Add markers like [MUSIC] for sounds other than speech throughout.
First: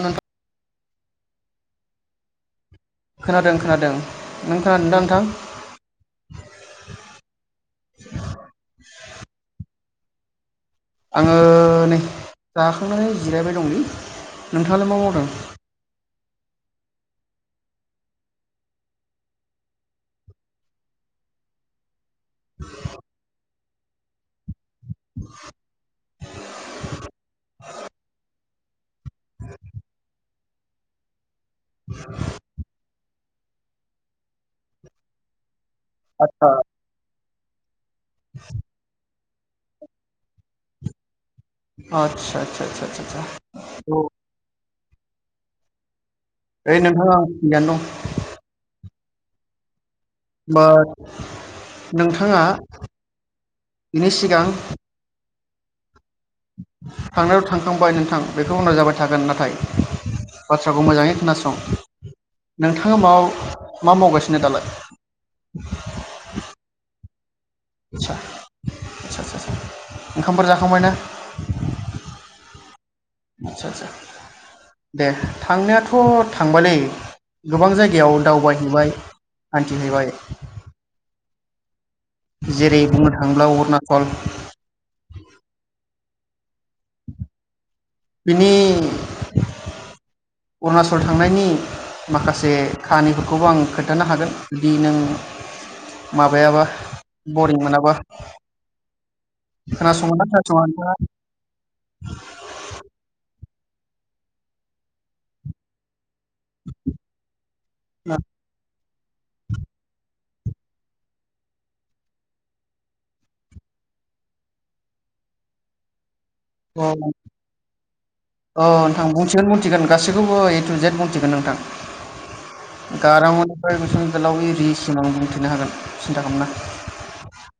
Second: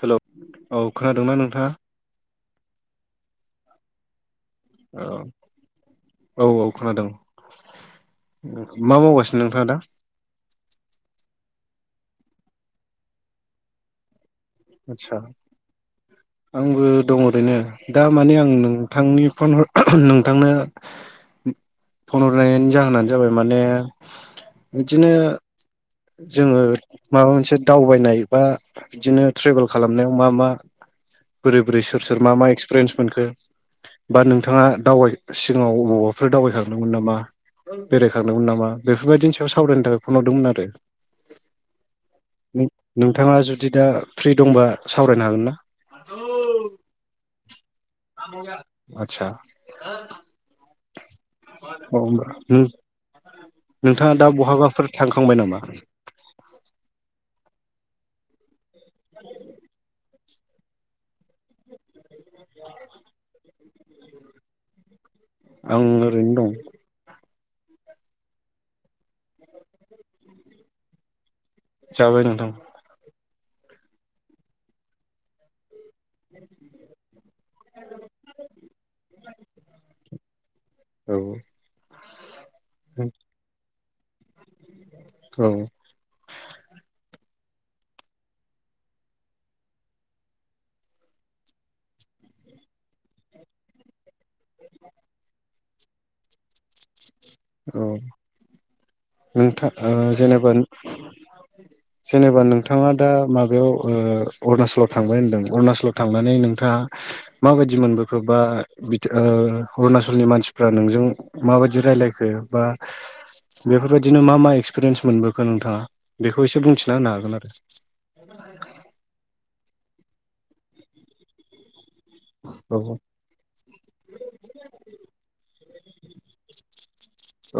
hello औ खोनादों ना नों नोंथाङा खोनादों खोनादों नों खोनादों दा औ नोंथां औ औ खोनादों मा मावगासिनो नोंथाङा दा आङो नै जाखांनानै जिरायबाय दंलै नोंथाङालाय मा आदसा मावदों आंबो दं ओरैनो दा माने आं नोंथांनि फन नोंथांनो फन हरनायनि जाहोनानो जाबाय माने [INAUDIBLE] बिदिनो जोङो माबा मोनसे दावबायनाय बा बिदिनो ट्रेभेल खालामनायाव मा मा [INAUDIBLE] बोरै बोरै सोर मा मा एक्सपिरियेन्स मोनखो बा नोंथाङा दावबाय सिगाङाव अबावबाफोर दावबायखांदोंमोन नामा बेरायखांदोंमोन नामा बेफोरबायदिनो सावरायनो थाखाय फन हरदोंमोन आरो आदसा आदसा आदसा आदसा आदसा नोंथाङा जुदि दा औ फ्रि दंबा सावरायनो हागोन ना औ नोंथां आं थिगानो दं आतसा बाट होमबा नोंथाङा बिनि नोंथाङा दा सिगां बहाबाफोर थांखांबाय नामा [INAUDIBLE] थांनायाथ' थांखांबाय नोंथां बे बेखौ [UNINTELLIGIBLE] थागोन नाथाय बाथ्राखौ मोजाङै खोनासं नोंथाङा माबाफोर मा मावगासिनो दालाय आं ओरैनो दं आतसा आतसा सा सा ओंखामफोर जाखांबाय ना जाबाय नोंथां आतसा सा दे थांनायाथ' थांबायलै गोबां जायगायाव दावबायहैबाय हान्थिबाय औ जेरै बुंनो थाङोब्ला अरुनाचल फन औ बिनि अरुनाचल थांनायनि माखासे काहानिफोरखौबो आं खोन्थानो हागोन जुदि नों माबायाबा बरिं मोनाबा थ खोनासंगोना जेनेबा खोनासङा नोंथाङा जेनेबा नोंथाङा दा माबा बेयाव ओ अरुनाचलाव थांबाय होनदों अरुनाचलाव थांनानै नोंथाङा माबायदि मोनबोखोबा अरुनाचलनि मानसि नोंजों माबायदि रायलायखो बा बेफोरबायदिनो मा मा एक्सपिरियेन्स मोनबोखो नोंथाङा बेखौ एसे अ बुंथिना होनो हागोन आरो अ नोंथां बुंथिगोन बुंथिगोन गासैखौबो ए टु जेट बुंथिगोन औ नोंथां गारां अ निफ्राय गुसुं इ गोलाव इ रिसिम आं बुंथिनो हागोन सिन्था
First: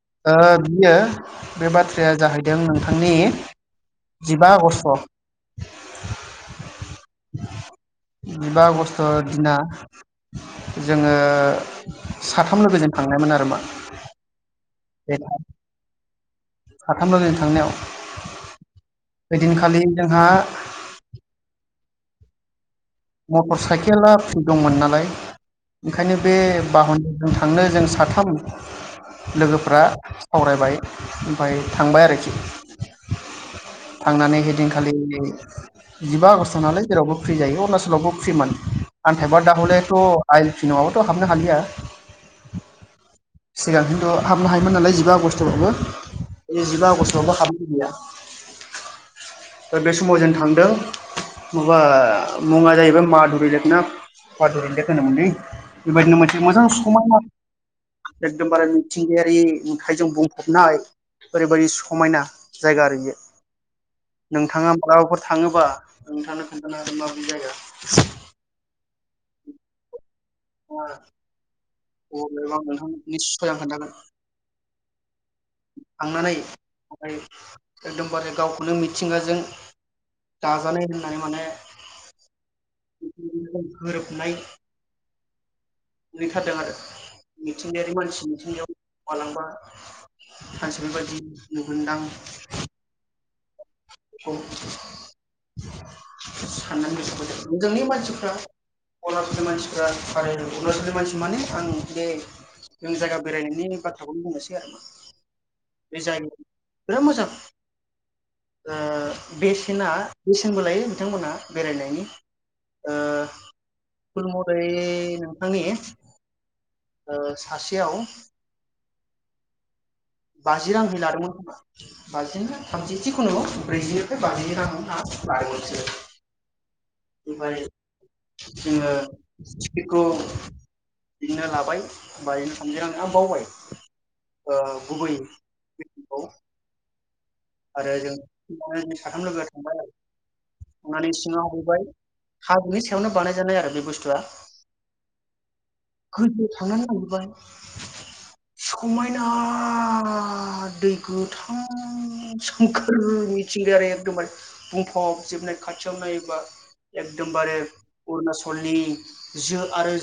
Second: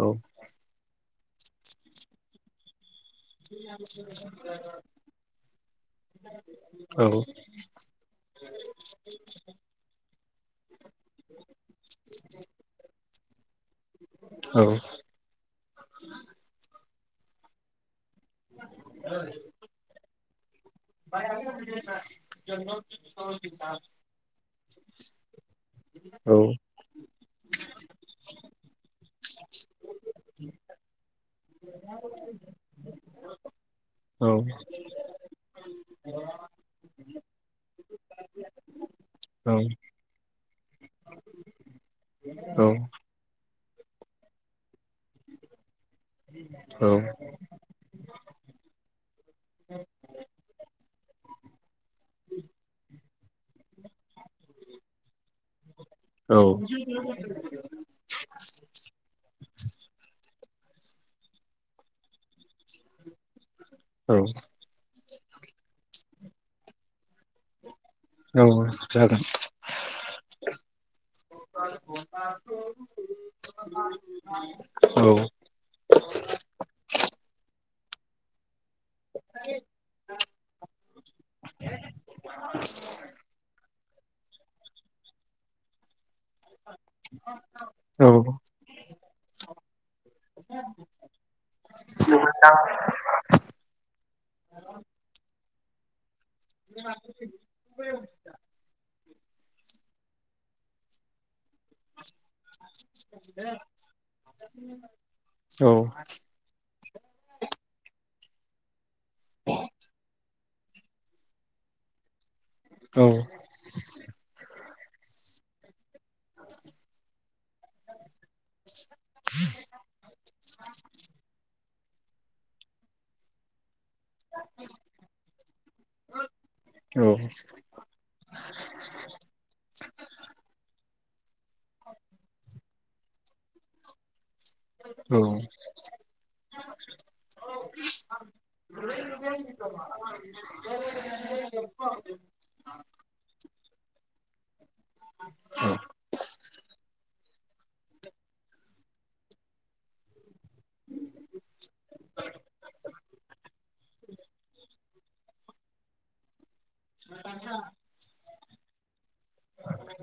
औ बियो बे बाथ्राया जाहैदों आंनि जिबा आगष्ट औ जिबा आगष्ट दिना [INAUDIBLE] जोङो साथाम लोगोजों थांनायमोन आरो मा औ [UNINTELLIGIBLE] साथाम बाजिजों थांनायाव ओइदिनखालि जोंहा [UNINTELLIGIBLE] मटर साइकेला फ्रि दंमोन नालाय ओंखायनो औ बे बाहानाजों थांनो जों साथाम लोगोफ्रा सावरायबाय ओफाय थांबाय आरोखि थांनानै औ हैदिनखालि जिबा आगस्ट नालाय जेरावबो फ्रि जायो अरनाचल आवबो फ्रिमोन आनथाइबा दा हले थ आइ न'आवबोथ' हाबनो हालिया औ सिगांथ हाबनो हायोमोन नालाय जों जिबा आगष्टआवबो बे जिबा आगष्टआवबो हाबनाय गैया दा बे समाव जों थांदों माबा मुङा जाहैबाय मादुरिलेकना मधुरिलेक होनोमोनलै बेबायदिनो मोनसे औ मोजां समायना एकदमबारे मिथिंगायारि नुथाइजों बुं हाबनाय ओरैबायदि समायना जायगा आरो बियो औ नोंथाङा मालाबाफोर थाङोबा नोंथांनो खोन्थानो आरो मा औ जागोन अबेबा नोंथांनि [UNINTELLIGIBLE] खोन्थागोन औ थांनानै ओमफ्राय एकदमबारे गाव खुनु मिथिंगाजों दाजानाय होननानै माने गोरोबनाय नुैहैथारदों आरो मिथिंगायारि औ मानसि मिथिंगायाव मलाबा मानसे बेबायदि नुगोनदां औ [INAUDIBLE] साननानै गोसोब जोंनि मानसिफ्रा अलाबनि मानसि [UNINTELLIGIBLE] मानसि माने आं बे जों जायगा बेरायनायनि बाथ्राखौनो बुंनोसै आरो ना औ बे जायगाया बिराद मोजां दा बेसेना बे बो लायो बिथांमोनहा बेरायनायनि ओ थुल मरै [UNINTELLIGIBLE] ओ सासेयाव [INAUDIBLE] बाजि रांहै लादोंमोन खोमा बाजि ना थामजि जिखुनु [UNINTELLIGIBLE] बेनिफ्राय जोङो टिकेटखौ बिदिनो लाबाय [UNINTELLIGIBLE] आं बावबाय गुबै [UNINTELLIGIBLE] औ आरो जों जों साथाम लोगोआ थांबाय आरो थांनानै सिङाव हाबहैबाय हानि सायावनो बानायजानाय आरो बे बुस्थुआ गोजौआव थांनानै नागिरबाय समायना आरो दै गोथां सोमखोर मिथिंगायारि एखदम बुंफबजोबनाय खाथियाव नायोबा एकदमबारे अरुनाचलनि जो आरो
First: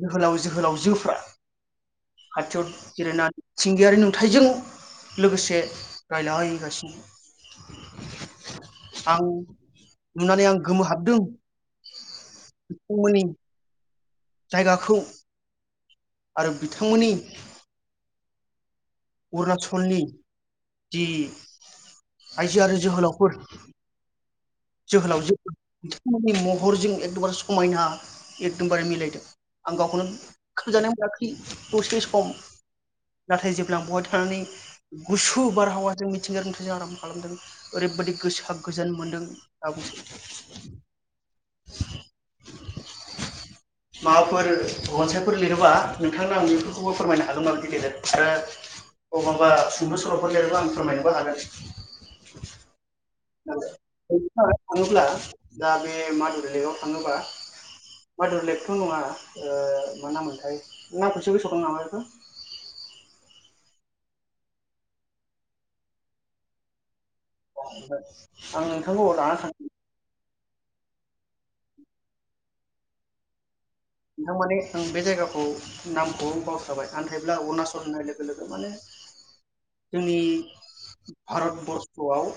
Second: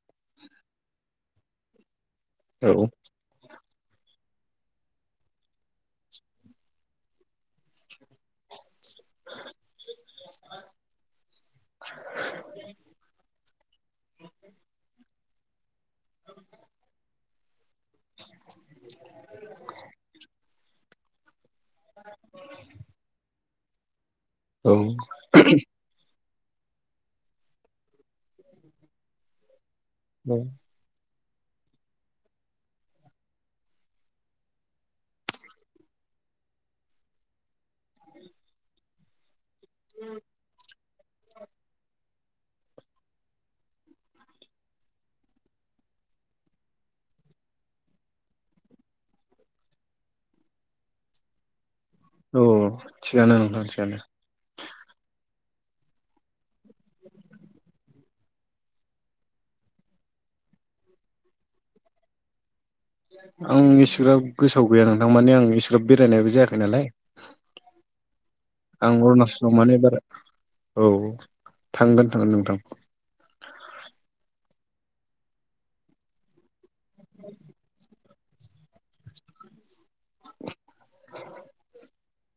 जोहोलाव जोहोलावजोफ्रा औ खाथियाव जेरायना मिथिंगायारि नुथाइजों लोगोसे रायलायगासिनो आं नुनानै आं गोमो हाबदों बिथांमोननि जायगाखौ आरो बिथांमोननि अरुनाचलनि जि आइजो आरो जोहोलावफोर जोहोलावजो महरजों एकदमबारे समायना एकदमबारे मिलायदों आं गावखौनो खोमजानाय मोनाखै दसे सम नाथाय जेब्ला बेहाय थानानै गुसु बारहावाजों मिथिंगायारिथिजों आराम खालामदों ओरैबायादि गोसोआ गोजोन मोनदों माबाफोर रनसायफोर लिरोबा नोंथांनो आं बेफोरखौबो फोरमायनो हागोन आरोखि गेदेर आरो बबावबा सुंद' सल'फोर लिरोबा आं फोरमायनोबो हागोन औ थिगानो नोंथां थिगानो थाङोब्ला दा बे मादुरि लेकआव थाङोबा मादुर लेकथ' नङा मा नाम मोनथाय नामखौसो गोसोआव दं नामा बेखौ आं इसिग्राब गोसोआव गैया नोंथां माने आं इसिग्राब बेरायनायबो जायाखै नालाय ओमफ्राय आं नोंथांखौ लाना अरुणाचलाव थांनो माने बारा औ थांगोन थांगोन नोंथां नोंथां माने आं बे जायगाखौ नामखौ बावस्राबाय नाथायब्ला अरुनाचल होननाय लोगो लोगो माने जोंनि भारतबर्स'आव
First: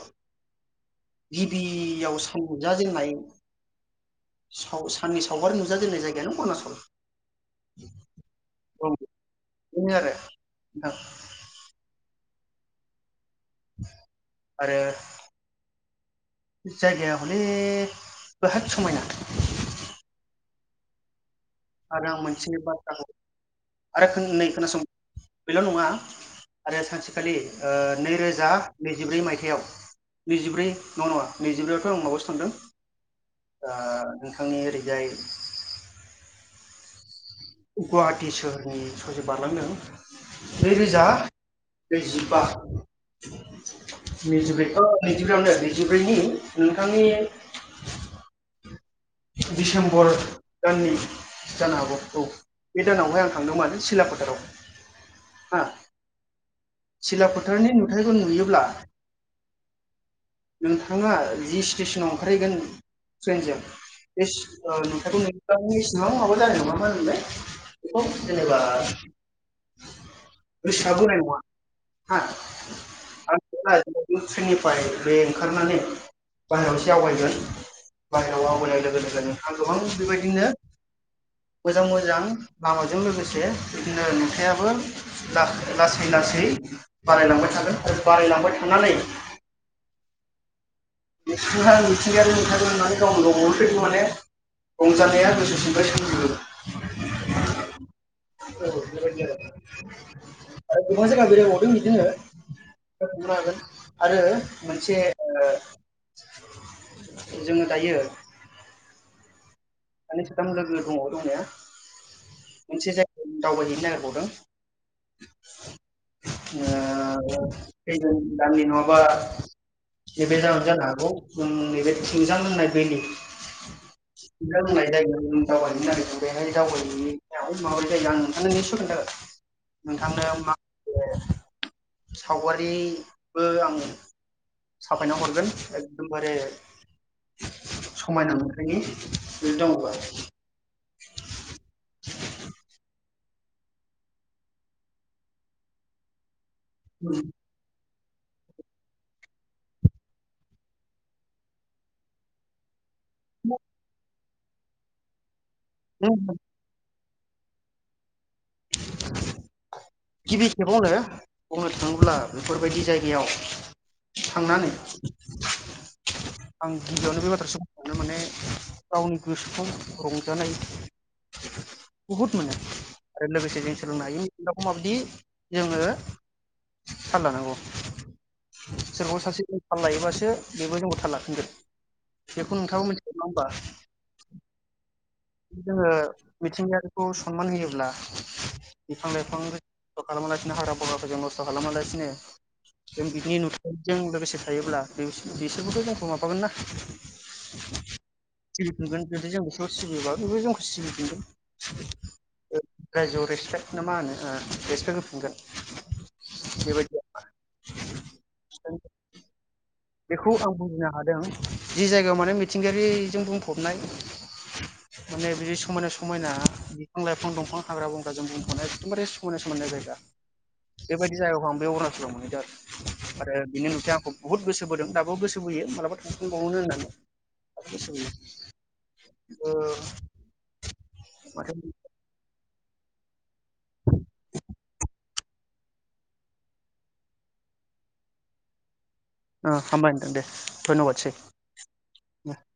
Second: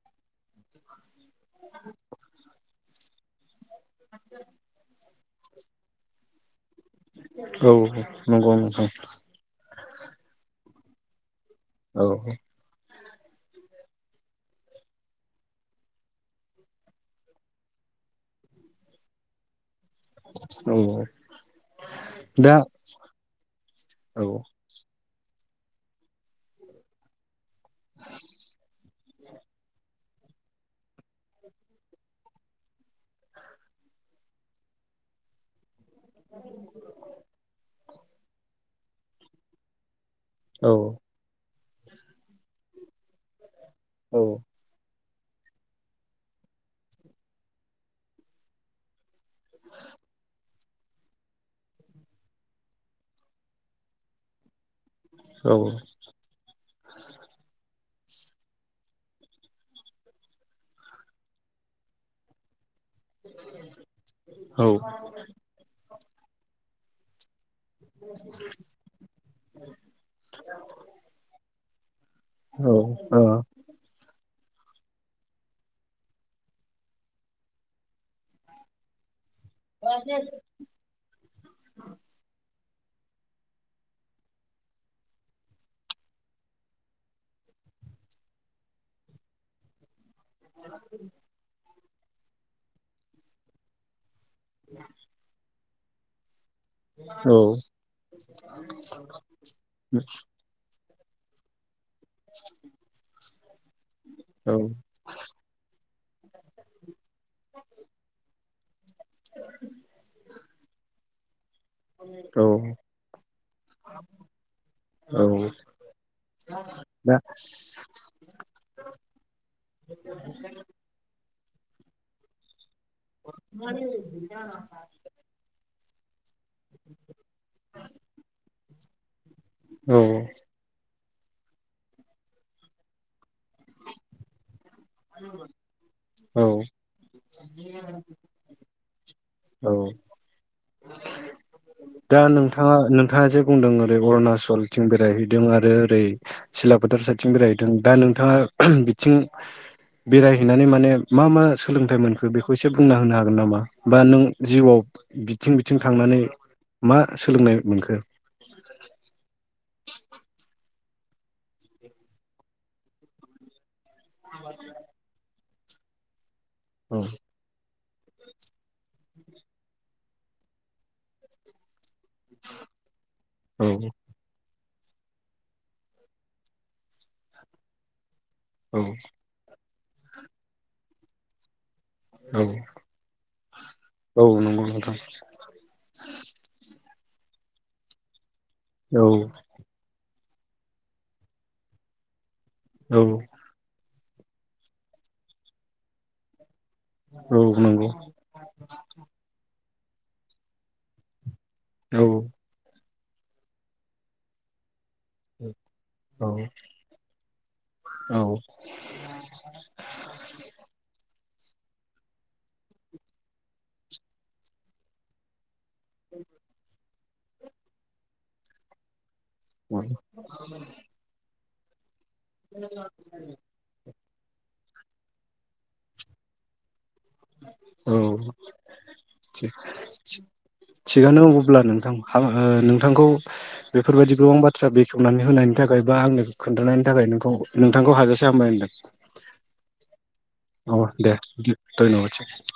गिबियाव सानजाजेननाय साननि सावगारि नुजा जेननाय जायगायानो अरुनाचल औ नंगौ नंगौ बिदिनो आरो नोंथां औ आरो जायगाया हले बहत समायना औ आरो आं दा मोनसे बाथ्राखौ औ आरो नै खोनासं बेल' नङा आरो सानसेखालि ओ नैरोजा नैजिब्रै मायथाइयाव नैजिब्रै नङा नङा नैजिब्रैयावथ' आं माबायावसो थांदों ओ नोंथांनि ओरैजाय गुवाहाटि सोहोरनि ससे बारलांदों नै औ रोजा नैजिबा औ निजिब्रैखौ नैजिब्रैआवनो नैजिब्रैनि नोंथांनि दिडसेम्बर दाननि जानो हागौ औ बे दानावहाय आं थांदों मानो सिला फोथाराव औ सिला फोथारनि नुथाइखौ नुयोब्ला नोंथाङा जि स्टेसनाव ओंखारहैगोन ट्रेइनजों बे औ सिन नुथायखौ नुयोब्लानो बेसेबां माबा जानाय नङा मा होनोमोनलाय जेनेबा गोसोआ बोनाय नङा हा औ आ ट्रेइननिफ्राय बे ओंखारनानै बाहेराव एसे आवगायगोन बाहेराव आवगायनाय लोगो लोगोनो आं गोबां बेबायदिनो मोजां मोजां लामाजों लोगोसे बिदिनो नुथायाबो लासै लासै बारायलांबाय थागोन आरो बारायलांबाय थानानै जेसेबां मिथिंगायारि नुथायखौ नुनुनै गावनो गावखौ माने रंजानाया गोसोसिंनि [UNINTELLIGIBLE] औ औ आरो गोबां जायगा बेरायबावदों बिदिनो थांनो हागोन आरो मोनसे जोङो दायो औ सानै साथाम [UNINTELLIGIBLE] औ मोनसे जायगायाव दावबायहैनो नागिरबावदों दा फैगोन दाननि नङाबा नैबे दानावनो जानो हागौ जों नैबे थुमजां होननाय [INAUDIBLE] थुमजां होननाय जायगायाव जों दावबायहैनो नागिरदों बेहाय दावबाय हैनायाव माबोरै जायो आं नोंथांनो निसय खोन्थागोन औ नोंथांनो मा ए सावगारिबो आङो साफायना हरगोन एकदमबारे औ समायना नखरनि औ बेलदामबा दा नोंथाङा नोंथाजों बुंदों ओरै अरुणचलथिं बेरायहैदों आरो ओरै सिलाफोथार साइडथिं बेरायहैदों दा नों बिथाङा बिथिं बेरायहैनानै माने मा मा सोलोंथाइ मोनखो बेखौ एसे बुंना होनो हागोन नामा बा नों जिउआव बिथिं बिथिं नों थांनानै मा सोलोंनाय मोनखो गिबि खेबाव आरो बुंनो थाङोब्ला बेफोरबायदि जायगायाव थांनानै [INAUDIBLE] आं औ गिबियावनो बे बाथ्रा माने गावनि गोसोखौ रंजानाय बहुत मोनो जों लोगोसे औ जों सोलोंनाय दाव माबायदि जोङो थाल लानांगौ औ सोरखौबा सासे थाल लायोबासो बेबो जोंबो थाल लाफिनगोन बेखौ नोंथाङाबो मिथिगौ नङा होमबा औ औ नंगौ नोंथां जोङो मिथिंगानि सनमान होयोब्ला औ बिफां लाइफां खालामालासिनो हाग्रा बगारखौ जों नस्थ' खालामालासिनो औ बिनि नुथाय जों लोगोसे थायोब्ला बिसोरबोथ' जोंखौ माबागोन ना औ नंगौ [UNINTELLIGIBLE] [UNINTELLIGIBLE] बयबो जों खुसि औ रायजोआव रेसपेक्ट ना मा होनो रेसपेक्ट होफिनगोन औ बेबायदि औ बेखौ आं बुजिनो हादों जि जायगायाव माने मिथिंगायारिजों बुंफबनाय माने बे समायना समायना बिफां लाइफां दंफां हाग्रा बग्राजों बुंब'नाय एकदमबारे समायना समायना औ जायगा बेबायदि जायगाखौ आं बे अरुनाचलाव मोनहैदों आरो बिनि नुथाया आंखौ बहुद गोसो बोदों दाबो गोसो बोयो मालाबा थांफिनबावनो होननानै गोसो औ बोयो ओ थिगानो माथो अब्ला नोंथां [UNINTELLIGIBLE] नोंथांखौ बेफोरबायदि गोबां बाथ्रा बेखेवनानै होनायनि थाखाय बा आंनो खोन्थानायनि थाखाय नोंखौ नोंथांखौ हाजासे हामबाय होनदों अ हामबाय होनदों दे औ दे धयनबाद धन्यबादसै